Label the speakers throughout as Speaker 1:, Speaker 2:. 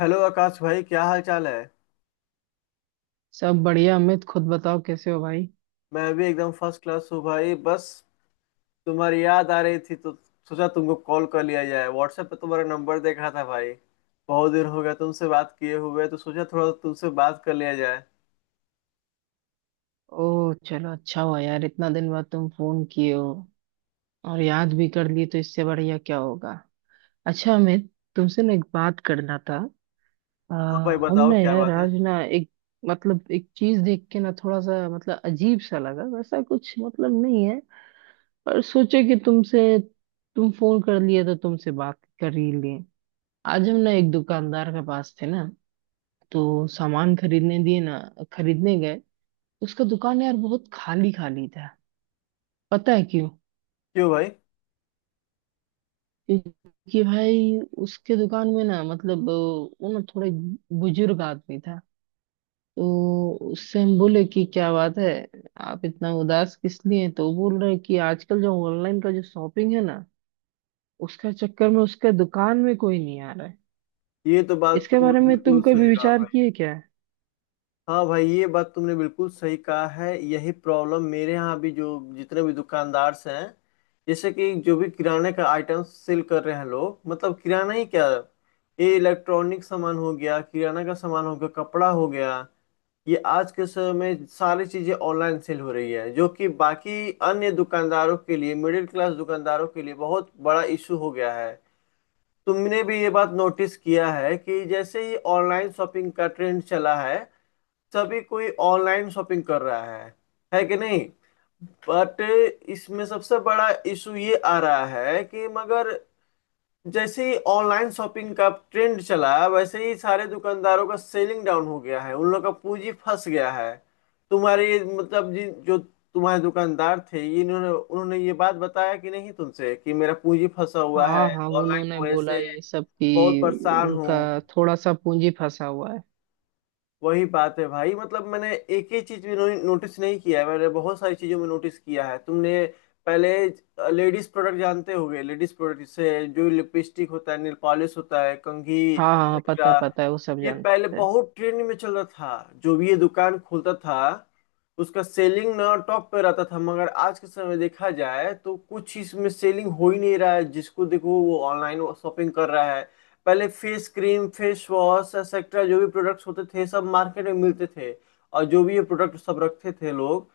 Speaker 1: Hello Akash भाई, क्या हाल चाल है?
Speaker 2: सब बढ़िया अमित, खुद बताओ कैसे हो भाई।
Speaker 1: मैं भी एकदम फर्स्ट क्लास हूँ भाई। बस तुम्हारी याद आ रही थी तो सोचा तुमको कॉल कर लिया जाए। व्हाट्सएप पे तुम्हारा नंबर देखा था भाई। बहुत दिन हो गया तुमसे बात किए हुए तो सोचा थोड़ा तुमसे बात कर लिया जाए।
Speaker 2: ओह चलो, अच्छा हुआ यार इतना दिन बाद तुम फोन किए हो और याद भी कर लिए, तो इससे बढ़िया क्या होगा। अच्छा अमित, तुमसे ना एक बात करना था। आ,
Speaker 1: हाँ भाई,
Speaker 2: हम
Speaker 1: बताओ
Speaker 2: ना
Speaker 1: क्या
Speaker 2: यार
Speaker 1: बात है?
Speaker 2: आज ना एक, मतलब एक चीज देख के ना थोड़ा सा मतलब अजीब सा लगा, वैसा कुछ मतलब नहीं है पर सोचे कि तुम फोन कर लिए तो तुमसे बात कर ही लिए। आज हम ना एक दुकानदार के पास थे ना, तो सामान खरीदने दिए ना, खरीदने गए। उसका दुकान यार बहुत खाली खाली था। पता है क्यों?
Speaker 1: क्यों भाई?
Speaker 2: क्योंकि भाई उसके दुकान में ना मतलब वो ना थोड़े बुजुर्ग आदमी था। तो उससे हम बोले कि क्या बात है, आप इतना उदास किस लिए हैं? तो वो बोल रहे कि आजकल जो ऑनलाइन का जो शॉपिंग है ना, उसका चक्कर में उसके दुकान में कोई नहीं आ रहा है।
Speaker 1: ये तो बात
Speaker 2: इसके
Speaker 1: तुम
Speaker 2: बारे में तुम
Speaker 1: बिल्कुल
Speaker 2: कभी
Speaker 1: सही कहा
Speaker 2: विचार
Speaker 1: भाई।
Speaker 2: किए क्या?
Speaker 1: हाँ भाई, ये बात तुमने बिल्कुल सही कहा है। यही प्रॉब्लम मेरे यहाँ भी जो जितने भी दुकानदार हैं, जैसे कि जो भी किराने का आइटम सेल कर रहे हैं लोग, मतलब किराना ही क्या, ये इलेक्ट्रॉनिक सामान हो गया, किराना का सामान हो गया, कपड़ा हो गया, ये आज के समय में सारी चीजें ऑनलाइन सेल हो रही है, जो कि बाकी अन्य दुकानदारों के लिए, मिडिल क्लास दुकानदारों के लिए बहुत बड़ा इशू हो गया है। तुमने भी ये बात नोटिस किया है कि जैसे ही ऑनलाइन शॉपिंग का ट्रेंड चला है, सभी कोई ऑनलाइन शॉपिंग कर रहा है। है कि नहीं? बट इसमें सबसे बड़ा इशू ये आ रहा है कि मगर जैसे ही ऑनलाइन शॉपिंग का ट्रेंड चला, वैसे ही सारे दुकानदारों का सेलिंग डाउन हो गया है, उन लोग का पूंजी फंस गया है। तुम्हारे मतलब जिन जो तुम्हारे दुकानदार थे, ये इन्होंने उन्होंने ये बात बताया कि नहीं तुमसे, कि मेरा पूंजी फंसा हुआ है
Speaker 2: हाँ हाँ,
Speaker 1: ऑनलाइन
Speaker 2: उन्होंने
Speaker 1: की वजह
Speaker 2: बोला
Speaker 1: से,
Speaker 2: ये सब
Speaker 1: बहुत
Speaker 2: कि
Speaker 1: परेशान
Speaker 2: उनका
Speaker 1: हूँ।
Speaker 2: थोड़ा सा पूंजी फंसा हुआ है।
Speaker 1: वही बात है भाई। मतलब मैंने एक ही चीज भी नोटिस नहीं किया है, मैंने बहुत सारी चीजों में नोटिस किया है। तुमने पहले लेडीज प्रोडक्ट जानते होगे, लेडीज प्रोडक्ट से जो लिपस्टिक होता है, नेल पॉलिश होता है, कंघी
Speaker 2: हाँ हाँ हाँ, पता
Speaker 1: एक्सेट्रा,
Speaker 2: पता है वो सब
Speaker 1: ये पहले
Speaker 2: जानते हैं।
Speaker 1: बहुत ट्रेंड में चल रहा था। जो भी ये दुकान खोलता था उसका सेलिंग ना टॉप पे रहता था, मगर आज के समय देखा जाए तो कुछ इसमें सेलिंग हो ही नहीं रहा है। जिसको देखो वो ऑनलाइन शॉपिंग कर रहा है। पहले face cream, face wash etcetera जो भी प्रोडक्ट्स होते थे सब मार्केट में मिलते थे, और जो भी ये प्रोडक्ट सब रखते थे लोग,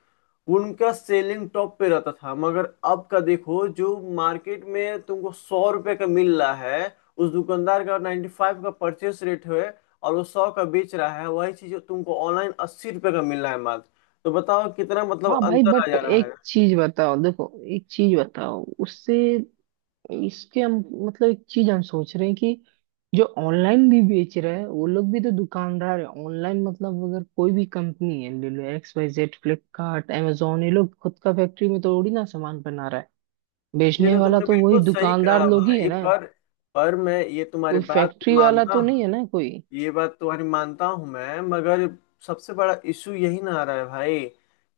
Speaker 1: उनका सेलिंग टॉप पे रहता था। मगर अब का देखो, जो मार्केट में तुमको 100 रुपए का मिल रहा है, उस दुकानदार का 95 का परचेस रेट है और वो 100 का बेच रहा है। वही चीज तुमको ऑनलाइन 80 रुपये का मिल रहा है मात्र। तो बताओ कितना मतलब
Speaker 2: हाँ भाई,
Speaker 1: अंतर आ
Speaker 2: बट
Speaker 1: जा रहा है।
Speaker 2: एक चीज बताओ, देखो एक चीज बताओ उससे इसके हम, मतलब एक चीज हम सोच रहे हैं कि जो ऑनलाइन भी बेच रहे हैं वो लोग भी तो दुकानदार है। ऑनलाइन मतलब अगर कोई भी कंपनी है, ले लो X Y Z Flipkart amazon, ये लोग खुद का फैक्ट्री में थोड़ी ना सामान बना रहा है।
Speaker 1: ये
Speaker 2: बेचने
Speaker 1: तो
Speaker 2: वाला
Speaker 1: तुमने
Speaker 2: तो वही
Speaker 1: बिल्कुल सही
Speaker 2: दुकानदार
Speaker 1: कहा
Speaker 2: लोग ही है
Speaker 1: भाई,
Speaker 2: ना,
Speaker 1: पर मैं ये तुम्हारी
Speaker 2: कोई
Speaker 1: बात
Speaker 2: फैक्ट्री वाला
Speaker 1: मानता
Speaker 2: तो नहीं है
Speaker 1: हूँ,
Speaker 2: ना कोई।
Speaker 1: ये बात तुम्हारी मानता हूँ मैं, मगर सबसे बड़ा इशू यही ना आ रहा है भाई,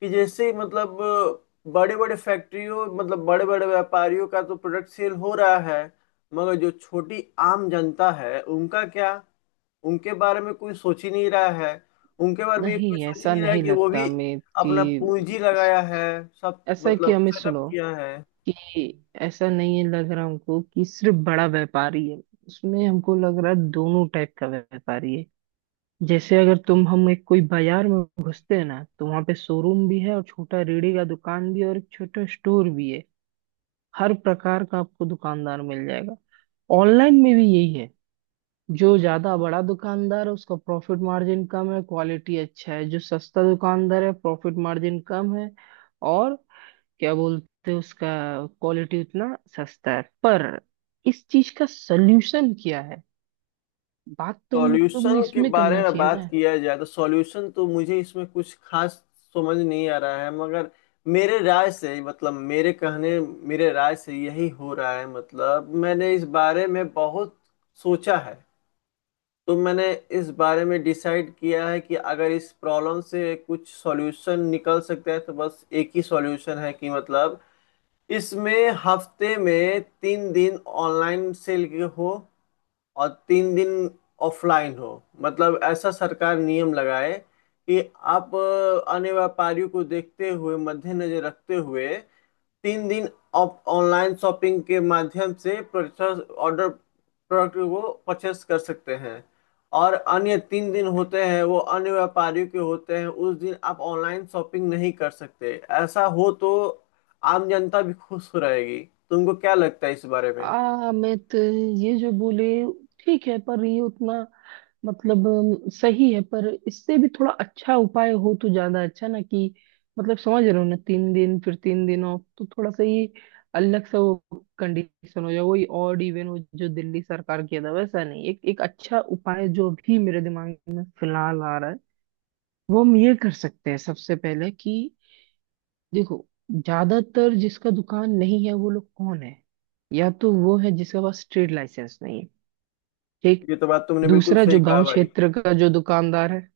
Speaker 1: कि जैसे मतलब बड़े बड़े फैक्ट्रियों, मतलब बड़े बड़े व्यापारियों का तो प्रोडक्ट सेल हो रहा है, मगर जो छोटी आम जनता है उनका क्या? उनके बारे में कोई सोच ही नहीं रहा है, उनके बारे में ये कोई
Speaker 2: नहीं,
Speaker 1: सोच ही
Speaker 2: ऐसा
Speaker 1: नहीं रहा है
Speaker 2: नहीं
Speaker 1: कि वो
Speaker 2: लगता
Speaker 1: भी
Speaker 2: हमें कि,
Speaker 1: अपना पूंजी लगाया है, सब
Speaker 2: ऐसा है कि
Speaker 1: मतलब
Speaker 2: हमें
Speaker 1: सेटअप
Speaker 2: सुनो
Speaker 1: किया है।
Speaker 2: कि ऐसा नहीं है लग रहा हमको कि सिर्फ बड़ा व्यापारी है। उसमें हमको लग रहा है दोनों टाइप का व्यापारी है। जैसे अगर तुम हम एक कोई बाजार में घुसते हैं ना, तो वहां पे शोरूम भी है, और छोटा रेड़ी का दुकान भी है, और एक छोटा स्टोर भी है। हर प्रकार का आपको दुकानदार मिल जाएगा। ऑनलाइन में भी यही है। जो ज्यादा बड़ा दुकानदार है उसका प्रॉफिट मार्जिन कम है, क्वालिटी अच्छा है, जो सस्ता दुकानदार है प्रॉफिट मार्जिन कम है, और क्या बोलते हैं उसका क्वालिटी उतना, सस्ता है। पर इस चीज का सोल्यूशन क्या है, बात तो हम लोग ने
Speaker 1: सॉल्यूशन के
Speaker 2: इसमें
Speaker 1: बारे
Speaker 2: करना
Speaker 1: में
Speaker 2: चाहिए
Speaker 1: बात
Speaker 2: ना।
Speaker 1: किया जाए तो सॉल्यूशन तो मुझे इसमें कुछ खास समझ नहीं आ रहा है, मगर मेरे राय से, मतलब मेरे राय से यही हो रहा है। मतलब मैंने इस बारे में बहुत सोचा है, तो मैंने इस बारे में डिसाइड किया है कि अगर इस प्रॉब्लम से कुछ सॉल्यूशन निकल सकता है तो बस एक ही सॉल्यूशन है, कि मतलब इसमें हफ्ते में 3 दिन ऑनलाइन सेल हो और 3 दिन ऑफलाइन हो। मतलब ऐसा सरकार नियम लगाए कि आप अन्य व्यापारियों को देखते हुए, मद्देनजर रखते हुए, 3 दिन आप ऑनलाइन शॉपिंग के माध्यम से परचेस ऑर्डर, प्रोडक्ट को परचेस कर सकते हैं, और अन्य 3 दिन होते हैं वो अन्य व्यापारियों के होते हैं, उस दिन आप ऑनलाइन शॉपिंग नहीं कर सकते। ऐसा हो तो आम जनता भी खुश रहेगी। तुमको क्या लगता है इस बारे में?
Speaker 2: आ मैं तो ये जो बोले ठीक है, पर ये उतना, मतलब सही है पर इससे भी थोड़ा अच्छा उपाय हो तो ज्यादा अच्छा ना कि, मतलब समझ रहे हो ना, 3 दिन फिर 3 दिन ऑफ तो थोड़ा सा ये अलग सा वो कंडीशन हो जाए, वही ऑड इवन हो जो दिल्ली सरकार किया था, वैसा नहीं। एक एक अच्छा उपाय जो भी मेरे दिमाग में फिलहाल आ रहा है वो हम ये कर सकते हैं सबसे पहले कि, देखो, ज्यादातर जिसका दुकान नहीं है वो लोग कौन है? या तो वो है जिसके पास ट्रेड लाइसेंस नहीं है, ठीक।
Speaker 1: ये तो बात तुमने बिल्कुल
Speaker 2: दूसरा,
Speaker 1: सही
Speaker 2: जो
Speaker 1: कहा
Speaker 2: गांव
Speaker 1: भाई।
Speaker 2: क्षेत्र का जो दुकानदार है,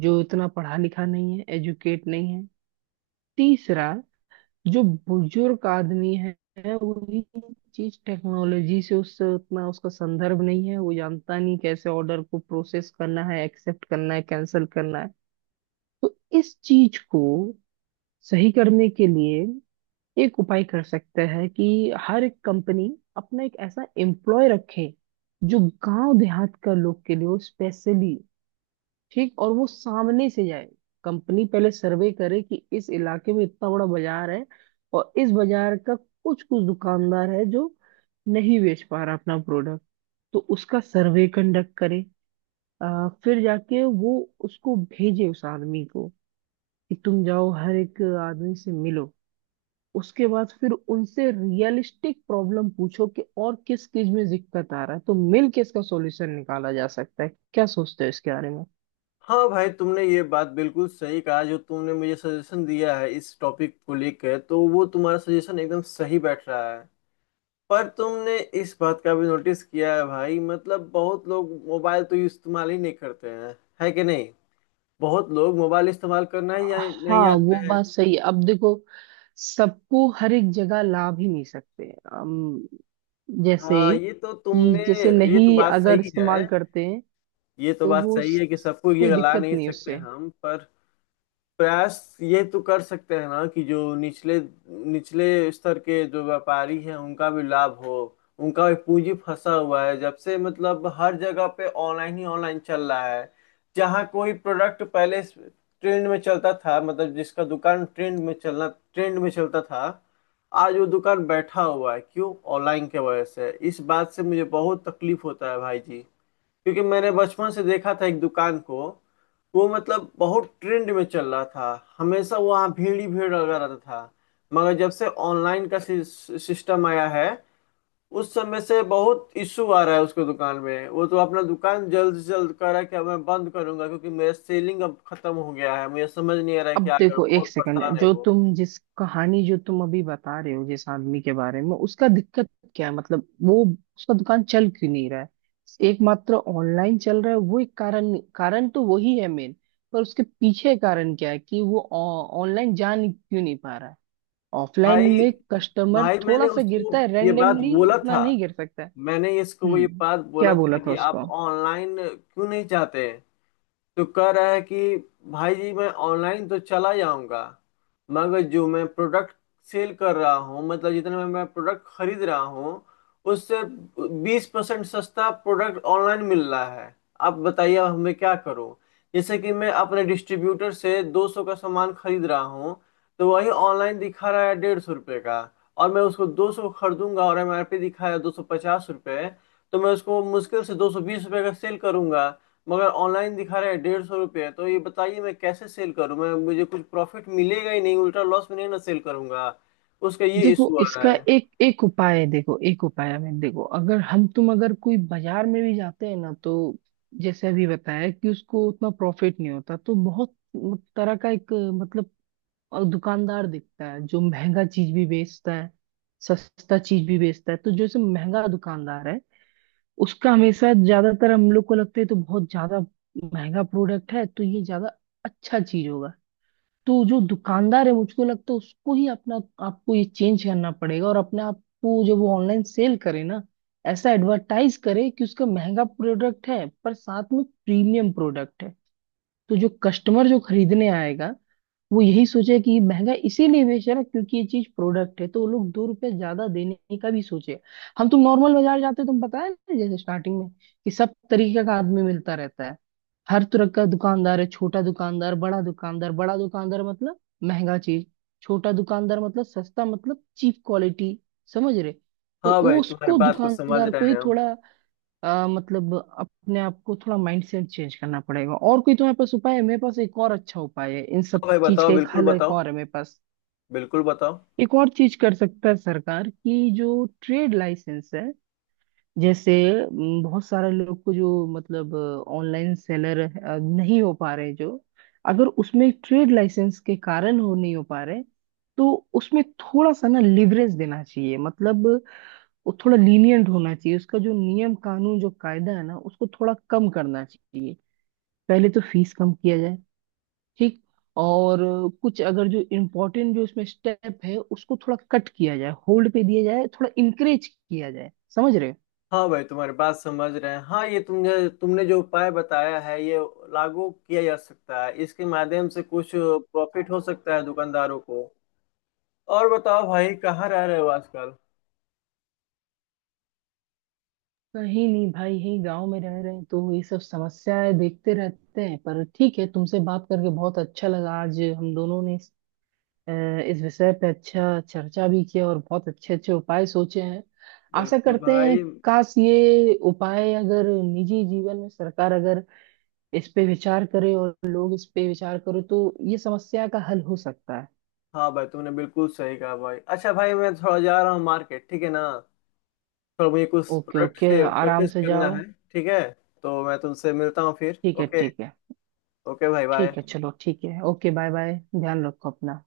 Speaker 2: जो इतना पढ़ा लिखा नहीं है, एजुकेट नहीं है। तीसरा, जो बुजुर्ग आदमी है, वही चीज टेक्नोलॉजी से उससे उतना उसका संदर्भ नहीं है, वो जानता नहीं कैसे ऑर्डर को प्रोसेस करना है, एक्सेप्ट करना है, कैंसिल करना है। तो इस चीज को सही करने के लिए एक उपाय कर सकते हैं कि हर एक कंपनी अपना एक ऐसा एम्प्लॉय रखे जो गांव देहात का लोग के लिए हो स्पेशली, ठीक, और वो सामने से जाए। कंपनी पहले सर्वे करे कि इस इलाके में इतना बड़ा बाजार है, और इस बाजार का कुछ कुछ दुकानदार है जो नहीं बेच पा रहा अपना प्रोडक्ट, तो उसका सर्वे कंडक्ट करे। फिर जाके वो उसको भेजे उस आदमी को कि तुम जाओ हर एक आदमी से मिलो, उसके बाद फिर उनसे रियलिस्टिक प्रॉब्लम पूछो कि और किस चीज में दिक्कत आ रहा है, तो मिल के इसका सॉल्यूशन निकाला जा सकता है। क्या सोचते हो इसके बारे में?
Speaker 1: हाँ भाई, तुमने ये बात बिल्कुल सही कहा, जो तुमने मुझे सजेशन दिया है इस टॉपिक को लेकर, तो वो तुम्हारा सजेशन एकदम सही बैठ रहा है। पर तुमने इस बात का भी नोटिस किया है भाई, मतलब बहुत लोग मोबाइल तो इस्तेमाल ही नहीं करते हैं। है कि नहीं? बहुत लोग मोबाइल इस्तेमाल करना ही नहीं
Speaker 2: हाँ वो
Speaker 1: जानते हैं।
Speaker 2: बात सही है। अब देखो, सबको हर एक जगह ला भी नहीं सकते हम, जैसे
Speaker 1: हाँ, ये तो तुमने,
Speaker 2: जैसे
Speaker 1: ये तो
Speaker 2: नहीं
Speaker 1: बात
Speaker 2: अगर
Speaker 1: सही
Speaker 2: इस्तेमाल
Speaker 1: है,
Speaker 2: करते हैं,
Speaker 1: ये तो
Speaker 2: तो
Speaker 1: बात
Speaker 2: वो
Speaker 1: सही है कि सबको ये
Speaker 2: कोई
Speaker 1: गला
Speaker 2: दिक्कत
Speaker 1: नहीं
Speaker 2: नहीं
Speaker 1: सकते
Speaker 2: उससे।
Speaker 1: हम, पर प्रयास ये तो कर सकते हैं ना कि जो निचले निचले स्तर के जो व्यापारी हैं उनका भी लाभ हो। उनका भी पूंजी फंसा हुआ है, जब से मतलब हर जगह पे ऑनलाइन ही ऑनलाइन चल रहा है। जहाँ कोई प्रोडक्ट पहले ट्रेंड में चलता था, मतलब जिसका दुकान ट्रेंड में चलता था, आज वो दुकान बैठा हुआ है। क्यों? ऑनलाइन के वजह से। इस बात से मुझे बहुत तकलीफ होता है भाई जी, क्योंकि मैंने बचपन से देखा था एक दुकान को, वो मतलब बहुत ट्रेंड में चल रहा था, हमेशा वहाँ भीड़ ही भीड़ लगा रहता था, मगर जब से ऑनलाइन का सिस्टम आया है, उस समय से बहुत इशू आ रहा है उसके दुकान में। वो तो अपना दुकान जल्द से जल्द कह रहा है कि अब मैं बंद करूंगा, क्योंकि मेरा सेलिंग अब खत्म हो गया है, मुझे समझ नहीं आ रहा है
Speaker 2: अब
Speaker 1: क्या करूं,
Speaker 2: देखो एक
Speaker 1: बहुत परेशान
Speaker 2: सेकंड,
Speaker 1: है
Speaker 2: जो
Speaker 1: वो।
Speaker 2: तुम जिस कहानी जो तुम अभी बता रहे हो, जिस आदमी के बारे में उसका दिक्कत क्या है मतलब, वो उसका दुकान चल क्यों नहीं रहा है? एकमात्र ऑनलाइन चल रहा है, वो एक कारण, कारण तो वही है मेन। पर उसके पीछे कारण क्या है कि वो ऑनलाइन जा नहीं, क्यों नहीं पा रहा है? ऑफलाइन
Speaker 1: भाई
Speaker 2: में कस्टमर
Speaker 1: भाई, मैंने
Speaker 2: थोड़ा सा
Speaker 1: उसको
Speaker 2: गिरता है,
Speaker 1: ये बात
Speaker 2: रेंडमली
Speaker 1: बोला
Speaker 2: उतना
Speaker 1: था,
Speaker 2: नहीं गिर सकता है।
Speaker 1: मैंने इसको वो ये
Speaker 2: हम्म।
Speaker 1: बात
Speaker 2: क्या
Speaker 1: बोला
Speaker 2: बोला
Speaker 1: था
Speaker 2: था
Speaker 1: कि आप
Speaker 2: उसको?
Speaker 1: ऑनलाइन क्यों नहीं चाहते? तो कह रहा है कि भाई जी, मैं ऑनलाइन तो चला जाऊंगा, मगर जो मैं प्रोडक्ट सेल कर रहा हूँ, मतलब जितने में मैं प्रोडक्ट खरीद रहा हूँ, उससे 20% सस्ता प्रोडक्ट ऑनलाइन मिल रहा है। आप बताइए अब मैं क्या करूँ? जैसे कि मैं अपने डिस्ट्रीब्यूटर से 200 का सामान खरीद रहा हूँ, तो वही ऑनलाइन दिखा रहा है 150 रुपये का। और मैं उसको 200 खरीदूंगा और एमआरपी दिखाया 250 रुपये, तो मैं उसको मुश्किल से 220 रुपये का सेल करूंगा, मगर ऑनलाइन दिखा रहे हैं 150 रुपये। तो ये बताइए मैं कैसे सेल करूं? मैं, मुझे कुछ प्रॉफिट मिलेगा ही नहीं, उल्टा लॉस में नहीं ना सेल करूंगा। उसका ये
Speaker 2: देखो
Speaker 1: इशू आ रहा
Speaker 2: इसका
Speaker 1: है।
Speaker 2: एक एक उपाय है, देखो एक उपाय है। मैं देखो अगर हम तुम अगर कोई बाजार में भी जाते हैं ना, तो जैसे अभी बताया कि उसको उतना प्रॉफिट नहीं होता, तो बहुत तरह का एक मतलब दुकानदार दिखता है जो महंगा चीज भी बेचता है, सस्ता चीज भी बेचता है। तो जो जैसे महंगा दुकानदार है उसका हमेशा ज्यादातर हम लोग को लगता है तो बहुत ज्यादा महंगा प्रोडक्ट है तो ये ज्यादा अच्छा चीज होगा। तो जो दुकानदार है मुझको लगता है उसको ही अपना, आपको ये चेंज करना पड़ेगा और अपने आप को जब वो ऑनलाइन सेल करे ना ऐसा एडवर्टाइज करे कि उसका महंगा प्रोडक्ट है पर साथ में प्रीमियम प्रोडक्ट है। तो जो कस्टमर जो खरीदने आएगा वो यही सोचे कि महंगा इसीलिए बेच रहा है क्योंकि ये चीज प्रोडक्ट है, तो वो लोग 2 रुपए ज्यादा देने का भी सोचे। हम तुम नॉर्मल बाजार जाते हो तुम पता है ना जैसे स्टार्टिंग में कि सब तरीके का आदमी मिलता रहता है, हर तरह का दुकानदार है, छोटा दुकानदार, बड़ा दुकानदार, बड़ा दुकानदार मतलब महंगा चीज, छोटा दुकानदार मतलब सस्ता मतलब चीप क्वालिटी, समझ रहे। तो
Speaker 1: हाँ
Speaker 2: वो
Speaker 1: भाई, तुम्हारी
Speaker 2: उसको
Speaker 1: बात को समझ
Speaker 2: दुकानदार
Speaker 1: रहे
Speaker 2: को ही
Speaker 1: हैं हम।
Speaker 2: थोड़ा मतलब अपने आप को थोड़ा माइंडसेट चेंज करना पड़ेगा। और कोई तुम्हारे पास उपाय है? मेरे पास एक और अच्छा उपाय है, इन सब
Speaker 1: हाँ भाई,
Speaker 2: चीज
Speaker 1: बताओ,
Speaker 2: का एक
Speaker 1: बिल्कुल
Speaker 2: हल एक
Speaker 1: बताओ,
Speaker 2: और है मेरे पास।
Speaker 1: बिल्कुल बताओ।
Speaker 2: एक और चीज कर सकता है सरकार कि जो ट्रेड लाइसेंस है, जैसे बहुत सारे लोग को जो मतलब ऑनलाइन सेलर नहीं हो पा रहे, जो अगर उसमें ट्रेड लाइसेंस के कारण हो नहीं हो पा रहे, तो उसमें थोड़ा सा ना लिवरेज देना चाहिए मतलब वो थोड़ा लीनियंट होना चाहिए। उसका जो नियम कानून जो कायदा है ना उसको थोड़ा कम करना चाहिए, पहले तो फीस कम किया जाए, ठीक। और कुछ अगर जो इम्पोर्टेंट जो इसमें स्टेप है उसको थोड़ा कट किया जाए, होल्ड पे दिया जाए, थोड़ा इंकरेज किया जाए, समझ रहे हो।
Speaker 1: हाँ भाई, तुम्हारी बात समझ रहे हैं। हाँ, ये तुमने, तुमने जो उपाय बताया है, ये लागू किया जा सकता है, इसके माध्यम से कुछ प्रॉफिट हो सकता है दुकानदारों को। और बताओ भाई, कहाँ रह रहे हो आजकल?
Speaker 2: कहीं नहीं भाई, यही गांव में रह रहे हैं, तो ये सब समस्याएं देखते रहते हैं, पर ठीक है। तुमसे बात करके बहुत अच्छा लगा, आज हम दोनों ने अ, इस विषय पे अच्छा चर्चा भी किया और बहुत अच्छे अच्छे उपाय सोचे हैं। आशा
Speaker 1: बिल्कुल
Speaker 2: करते हैं
Speaker 1: भाई।
Speaker 2: काश ये उपाय अगर निजी जीवन में सरकार अगर इस पे विचार करे और लोग इस पे विचार करें, तो ये समस्या का हल हो सकता है।
Speaker 1: हाँ भाई, तुमने बिल्कुल सही कहा भाई। अच्छा भाई, मैं थोड़ा जा रहा हूँ मार्केट, ठीक है ना? थोड़ा मुझे कुछ
Speaker 2: ओके
Speaker 1: प्रोडक्ट
Speaker 2: ओके,
Speaker 1: से
Speaker 2: आराम
Speaker 1: परचेस
Speaker 2: से
Speaker 1: करना
Speaker 2: जाओ।
Speaker 1: है। ठीक है, तो मैं तुमसे मिलता हूँ फिर।
Speaker 2: ठीक है
Speaker 1: ओके,
Speaker 2: ठीक है।
Speaker 1: ओके भाई,
Speaker 2: ठीक है
Speaker 1: बाय।
Speaker 2: चलो, ठीक है, ओके, बाय बाय, ध्यान रखो अपना।